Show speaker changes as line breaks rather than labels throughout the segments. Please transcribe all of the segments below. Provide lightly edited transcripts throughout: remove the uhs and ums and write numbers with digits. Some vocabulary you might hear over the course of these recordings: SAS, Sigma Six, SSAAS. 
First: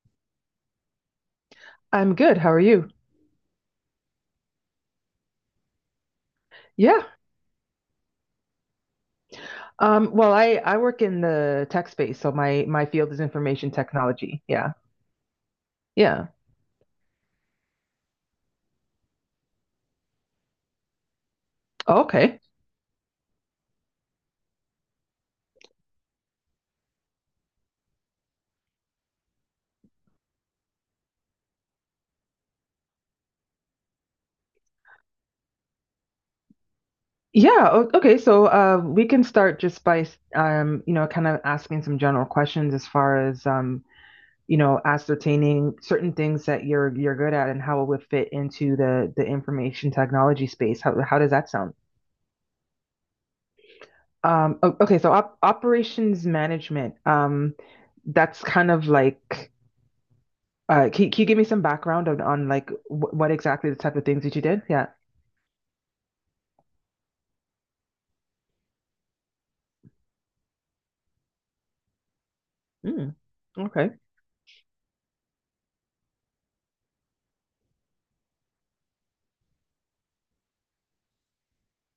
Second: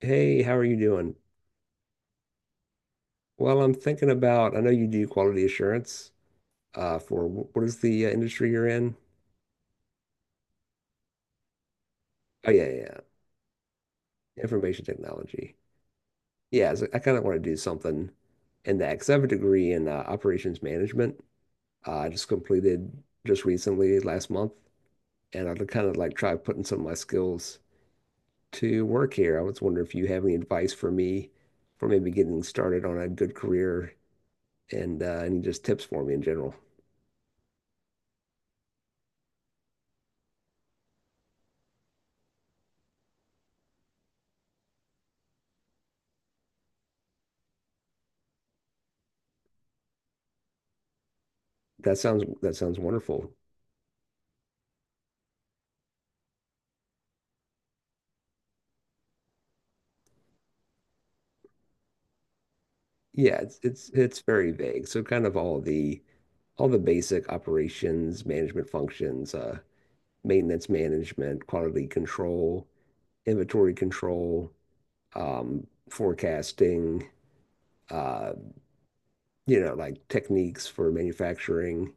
Hey, how are you doing?
I'm good. How are you?
Well, I'm thinking about, I know you do quality assurance
Yeah.
for what is the industry you're in?
Well, I work in the tech space, so
Oh, yeah,
my
yeah,
field is information
yeah.
technology. Yeah.
Information technology.
Yeah.
Yeah, so I kind of want to do something in that because I have a degree in operations management.
Oh,
I just
okay.
completed just recently last month, and I'd kind of like try putting some of my skills to work here. I was wondering if you have any advice for me for maybe getting started on a good career and any just tips for me in general.
Okay. So we can start just by kind of asking some general questions as far as ascertaining certain things that you're good at and how it would fit into the information technology space. How does that sound?
That sounds wonderful.
Okay. So op operations management. That's kind of like. Can you give me some background on like wh what
Yeah, it's
exactly the
it's
type of
it's
things that you
very
did? Yeah.
vague. So kind of all the basic operations, management functions, maintenance management, quality control,
Mm,
inventory
okay.
control, forecasting, uh, you know, like techniques for manufacturing,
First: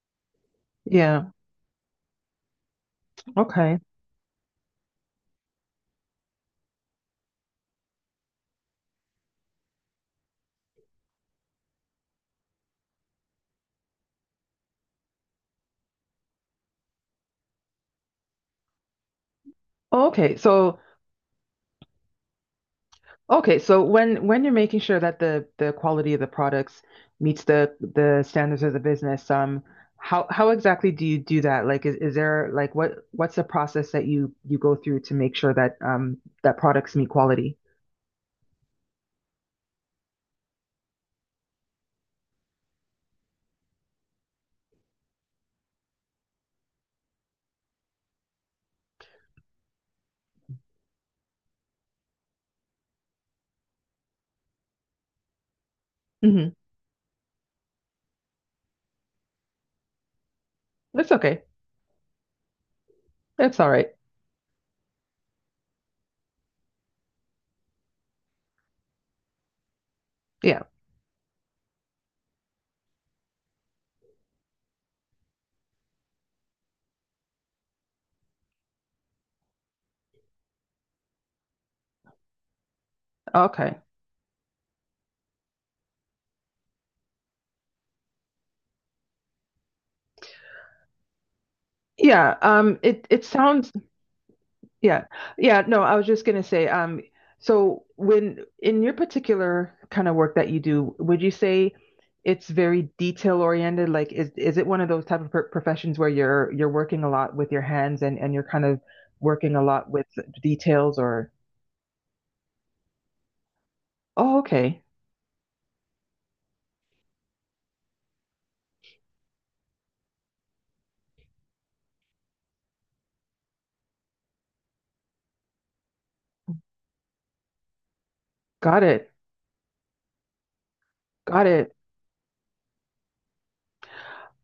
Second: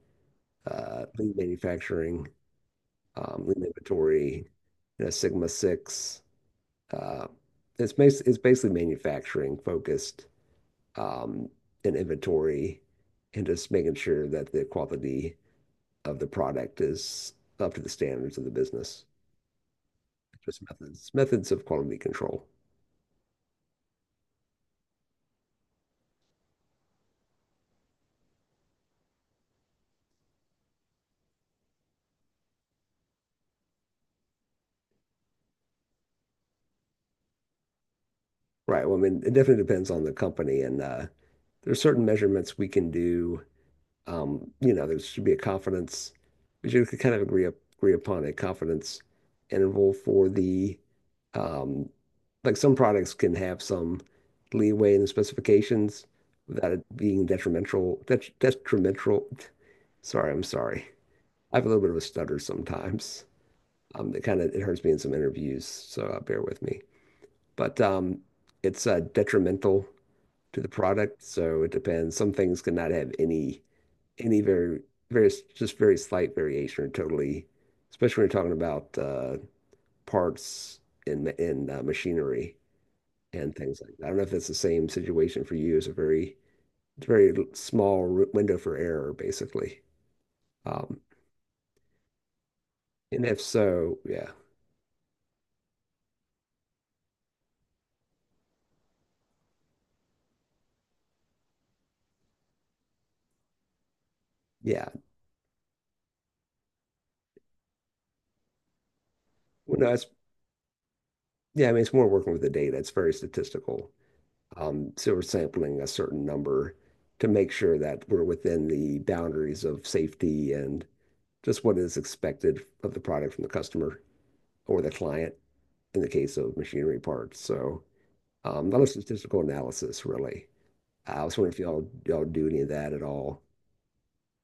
Yeah.
lean manufacturing, lean
Okay.
inventory, you know, Sigma Six. Uh, it's basically manufacturing focused, um, and inventory and just making sure that the quality of the product is up to the standards of the business.
Oh, okay.
Just
So,
methods of quality control.
okay, so when you're making sure that the quality of the products meets the standards of the business, how exactly do you do that? Like, is there like what what's the process that you go through to make sure that that products meet quality?
Right. Well, I mean, it definitely depends on the company, and there are certain measurements we can do. You know, there should be a confidence. We should kind of agree upon a confidence interval for the um, like some products can have some leeway in the specifications
Hmm.
without it being detrimental. Detrimental. Sorry, I'm sorry.
That's okay.
I have a little bit of a stutter sometimes.
That's all right.
It kind of it hurts me in some interviews, so bear with me. But it's detrimental to
Yeah.
the product, so it depends. Some things could not have any very just very slight variation or totally, especially when you're talking about parts in machinery and
Okay.
things like that. I don't know if that's the same situation for you. It's a very small window for error, basically. Um,
Yeah, it
and
it
if
sounds
so, yeah,
yeah. Yeah, no, I was just gonna say, so when in your particular kind of work that you do, would you say it's very detail oriented? Like is it one
yeah.
of those type of professions where you're working a lot with your hands and you're kind of working a
Well,
lot
no, it's
with details or.
yeah. I mean, it's more working with the data. It's very statistical.
Oh, okay.
So we're sampling a certain number to make sure that we're within the boundaries of safety and just what is expected of the product from the customer or the client in the case of machinery parts. So not a lot
Got
of
it.
statistical analysis, really. I was
Got
wondering if
it.
y'all do any of that at all.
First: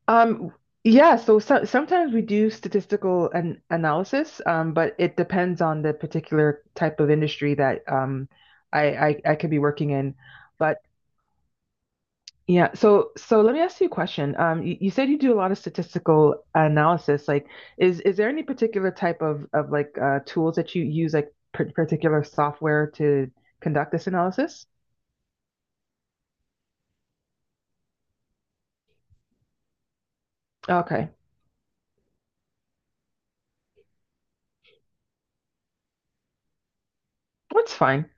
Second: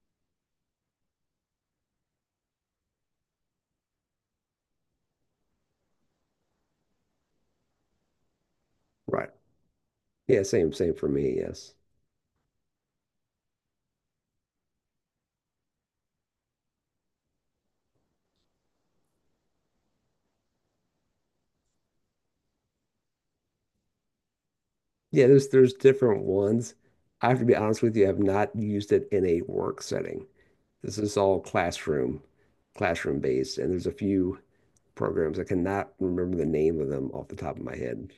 Um, yeah, so, so sometimes we do statistical an analysis, but it depends on the particular type of industry that
Right.
I could be working in.
Yeah,
But
same for me, yes.
yeah, so so let me ask you a question. You said you do a lot of statistical analysis. Like, is there any particular type of like tools that you use, like particular software to conduct this analysis?
Yeah, there's different ones. I have to be honest with you, I have not used it in a work setting. This
Okay,
is all classroom-based, and there's a few programs. I cannot remember the name of them off the top of
that's
my
fine.
head.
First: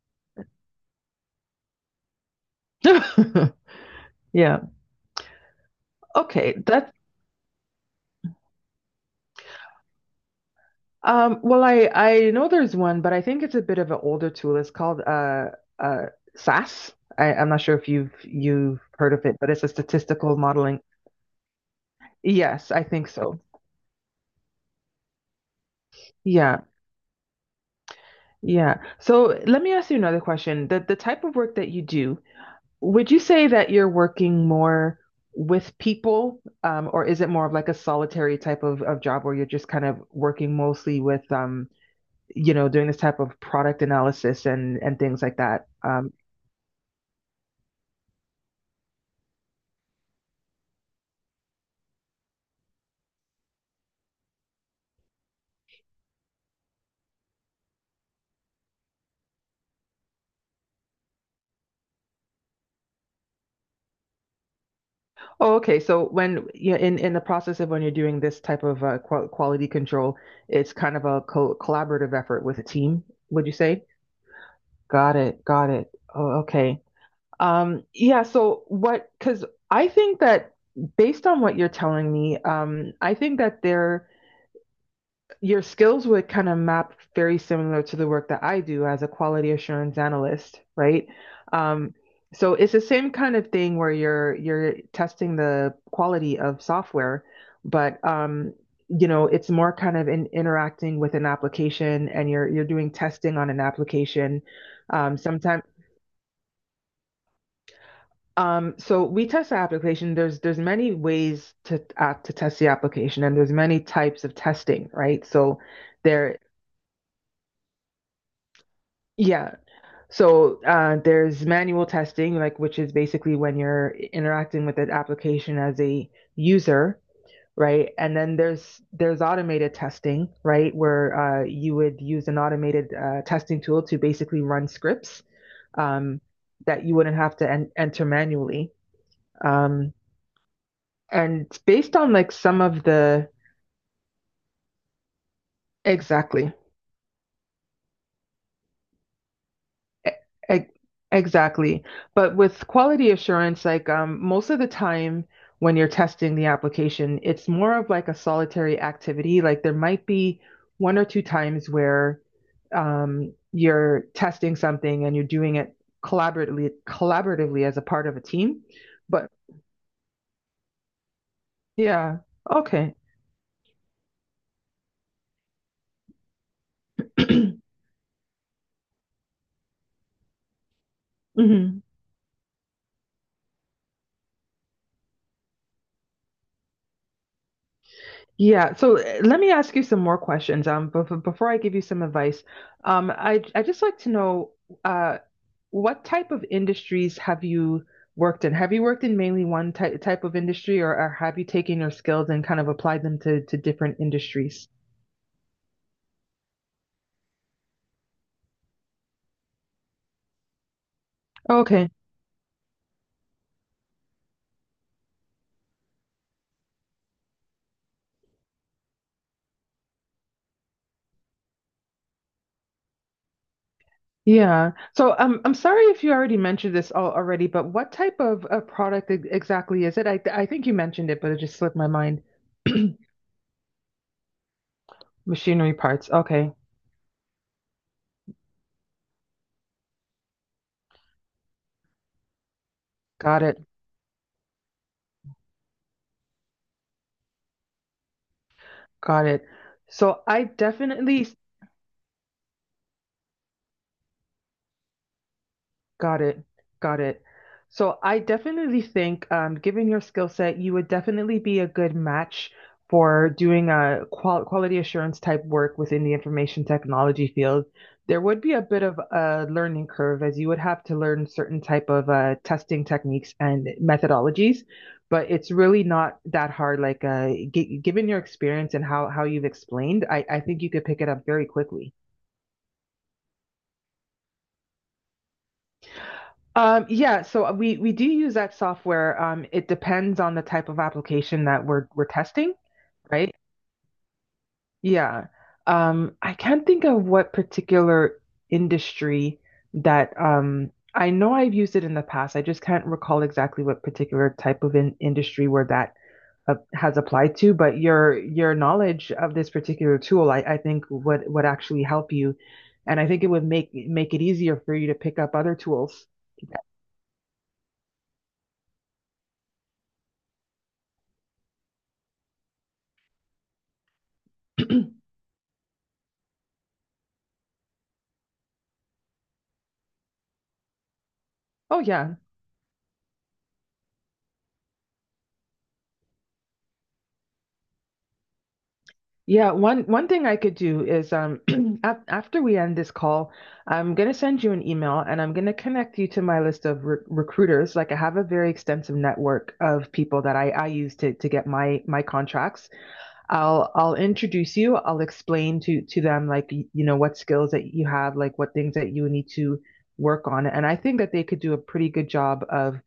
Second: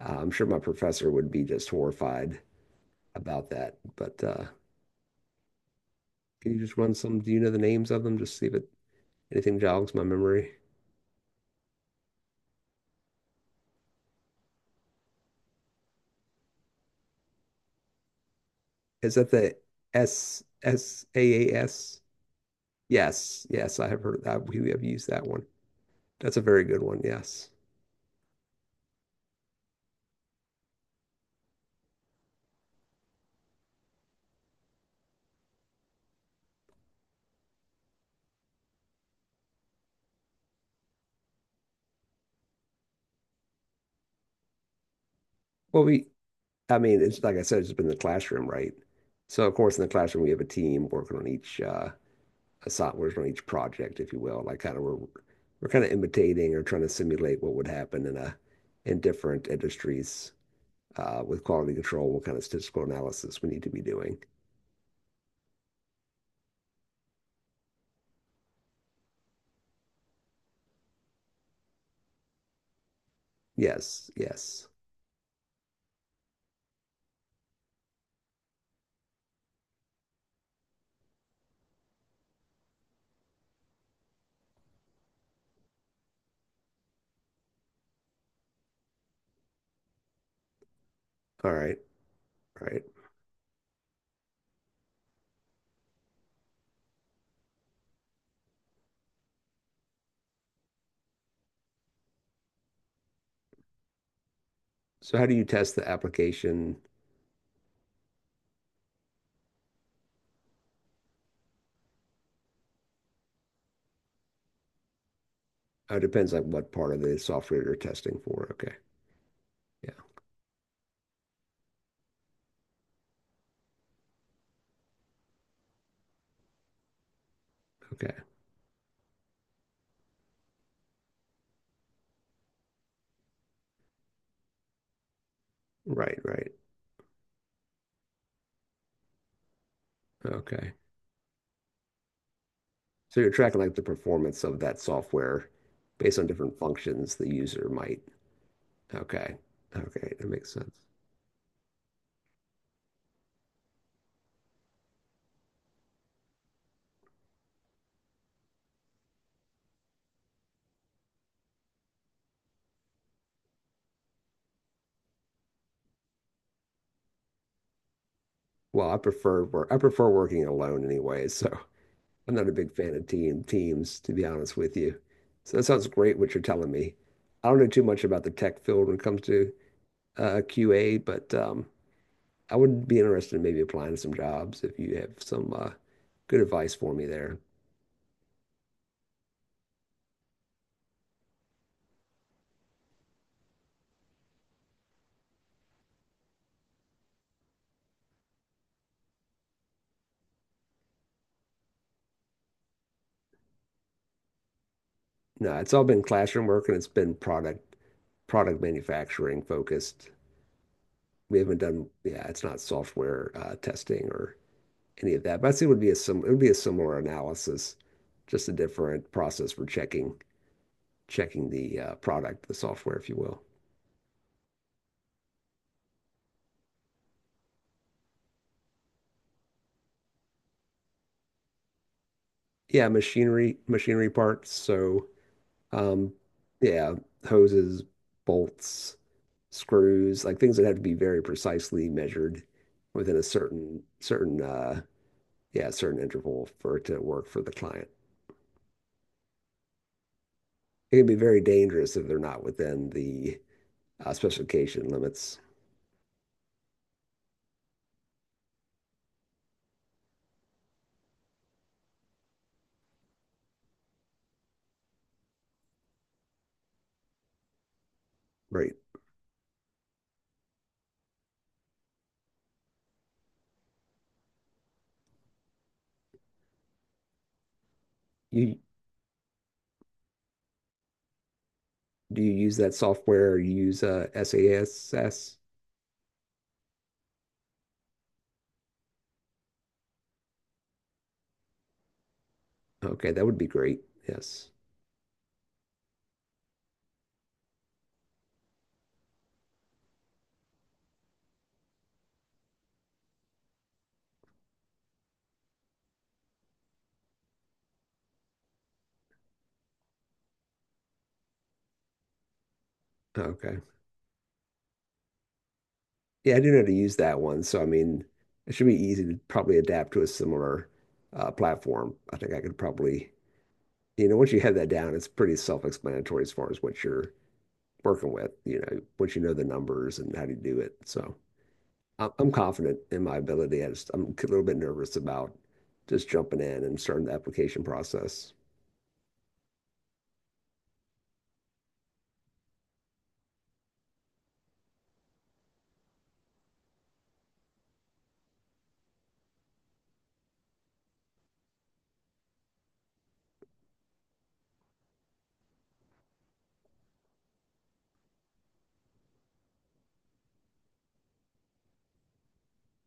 I'm sure my professor would be just horrified about that. But
Yeah.
can
Okay,
you just
that.
run some? Do you know the names of them? Just see if it, anything jogs my memory.
Well, I know there's one, but I think it's a bit of an older tool. It's called uh SAS. I'm not sure if you've heard
Is
of
that
it, but
the
it's a statistical
S
modeling.
S A A S?
Yes, I think so.
Yes, yes, I have heard that. We have used that one. That's a
Yeah,
very good one. Yes.
yeah. So let me ask you another question. The type of work that you do, would you say that you're working more with people, or is it more of like a solitary type of job where you're just kind of working mostly with doing this type of product analysis and things like that?
Well, we,
Um.
I mean, it's like I said, it's been the classroom, right? So of course, in the classroom, we have a team working on each softwares on each project, if you will. Like kind of we're kind of imitating or trying to simulate what would happen in a in different industries with quality control, what kind of statistical analysis we need to be doing.
Oh, okay. So when yeah, in the process of when you're doing this type of quality control, it's kind of a co collaborative effort with a team, would you say?
Yes. Yes.
Got it. Got it. Oh, okay. Yeah, so what, because I think that based on what you're telling me, I think that there your skills would kind of map very similar to the work that I do as a quality assurance analyst, right?
All right.
Um, so
All
it's the
right.
same kind of thing where you're testing the quality of software, but it's more kind of in interacting with an application and you're doing testing on an application.
So how do you
Sometimes
test the application?
so we test the application. There's many ways to test the application, and there's many types of testing, right? So
Oh, it depends
there,
on what part of the software you're testing for. Okay.
yeah.
Yeah.
So there's manual testing, like which is basically when you're interacting with an application as a user, right?
Okay.
And then there's automated testing, right, where you would use an automated testing tool to basically run scripts
Right.
um,
Right.
that you wouldn't have to enter manually. Um,
Okay.
and based on like some of
So
the
you're tracking like the performance of that software based on
exactly
different functions the user might. Okay. Okay. That makes
E- e-,
sense.
Exactly. But with quality assurance, like most of the time when you're testing the application, it's more of like a solitary activity. Like there might be one or two times where you're testing something and you're doing it collaboratively as a part of a team. But
I prefer working alone anyway, so
yeah,
I'm not a big fan
okay.
of teams, to be honest with you. So that sounds great what you're telling me. I don't know too much about the tech field when it comes to QA, but
Hmm.
I would be interested in maybe applying to some jobs if you have some good advice for me there.
Yeah, so let me ask you some more questions. But before I give you some advice, I just like to know, uh, what type of industries have you worked in? Have you worked in mainly one ty type of industry, or have you taken your skills and kind of applied them to different industries?
No, it's all been classroom work and it's been product manufacturing focused. We haven't done,
Okay.
yeah, it's not software testing or any of that. But I'd it would be a sim it would be a similar analysis, just a different process for checking the product, the software, if you will.
Yeah. So I'm sorry if you already mentioned this all already, but what type of product exactly is it? I think you mentioned it, but it just slipped my mind.
Yeah, machinery parts. So
Machinery parts.
um,
Okay.
yeah, hoses, bolts, screws, like things that have to be very precisely measured within a
Got it.
certain yeah certain interval for it to work for the client.
Got it. So I
It can be
definitely
very dangerous if they're not within the specification limits.
Got it. Got it. So I definitely think, given your skill set, you would definitely be a good match for doing a quality assurance type work within the information technology field. There would be a
Right.
bit of a learning curve as you would have to learn certain type of testing techniques and methodologies, but it's really not that hard. Like g given your
You
experience and how you've explained, I think you could pick it up very quickly.
Do you use that software? Or you use SASS?
Yeah, so we do use that software. It depends on the type of application that we're testing,
Okay, that
right?
would be great. Yes.
Yeah. I can't think of what particular industry that I know I've used it in the past. I just can't recall exactly what particular type of in industry where that has applied to. But your knowledge of this particular tool, I think would actually help you, and I think it would
Okay.
make make it easier for you to pick up other tools.
Yeah, I do know how to use that one. So, I mean, it should be easy to probably adapt to a similar platform. I think I could probably, you know, once you have that down, it's pretty self-explanatory as far as what you're working with, you know, once you know the numbers and how to do it. So,
Oh yeah.
I'm confident in my ability. I just, I'm a little bit nervous about just jumping in and starting the application process.
Yeah, one thing I could do is af after we end this call, I'm gonna send you an email and I'm gonna connect you to my list of re recruiters. Like I have a very extensive network of people that I use to get my contracts. I'll introduce you. I'll explain to them like you know what skills that you have, like what things that you need to work on, and I think that they could do a pretty good job of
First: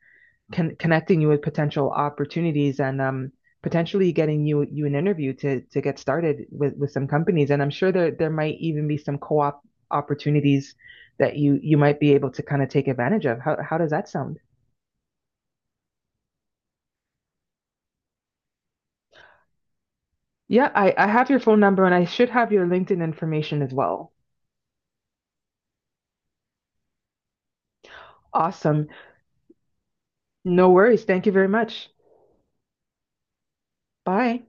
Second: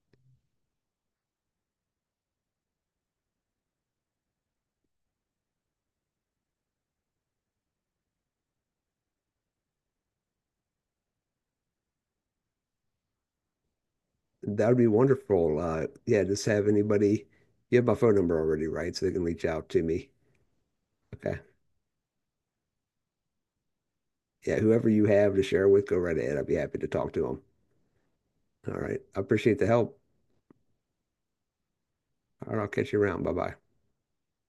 connecting you with potential opportunities and potentially getting you an interview to get started with some companies. And I'm sure there might even be some co-op opportunities that you might be able to kind of take advantage of. How does that sound?
That would be wonderful. Yeah, just have anybody. You have my phone number already, right? So they can reach out to me.
Yeah, I have
Okay.
your phone number and I should have your LinkedIn information as well.
Yeah, whoever you have to share with, go right ahead. I'd be happy to talk to them. All
Awesome.
right. I appreciate the help.
No worries. Thank you very much.
All right, I'll catch you around. Bye bye.
Bye.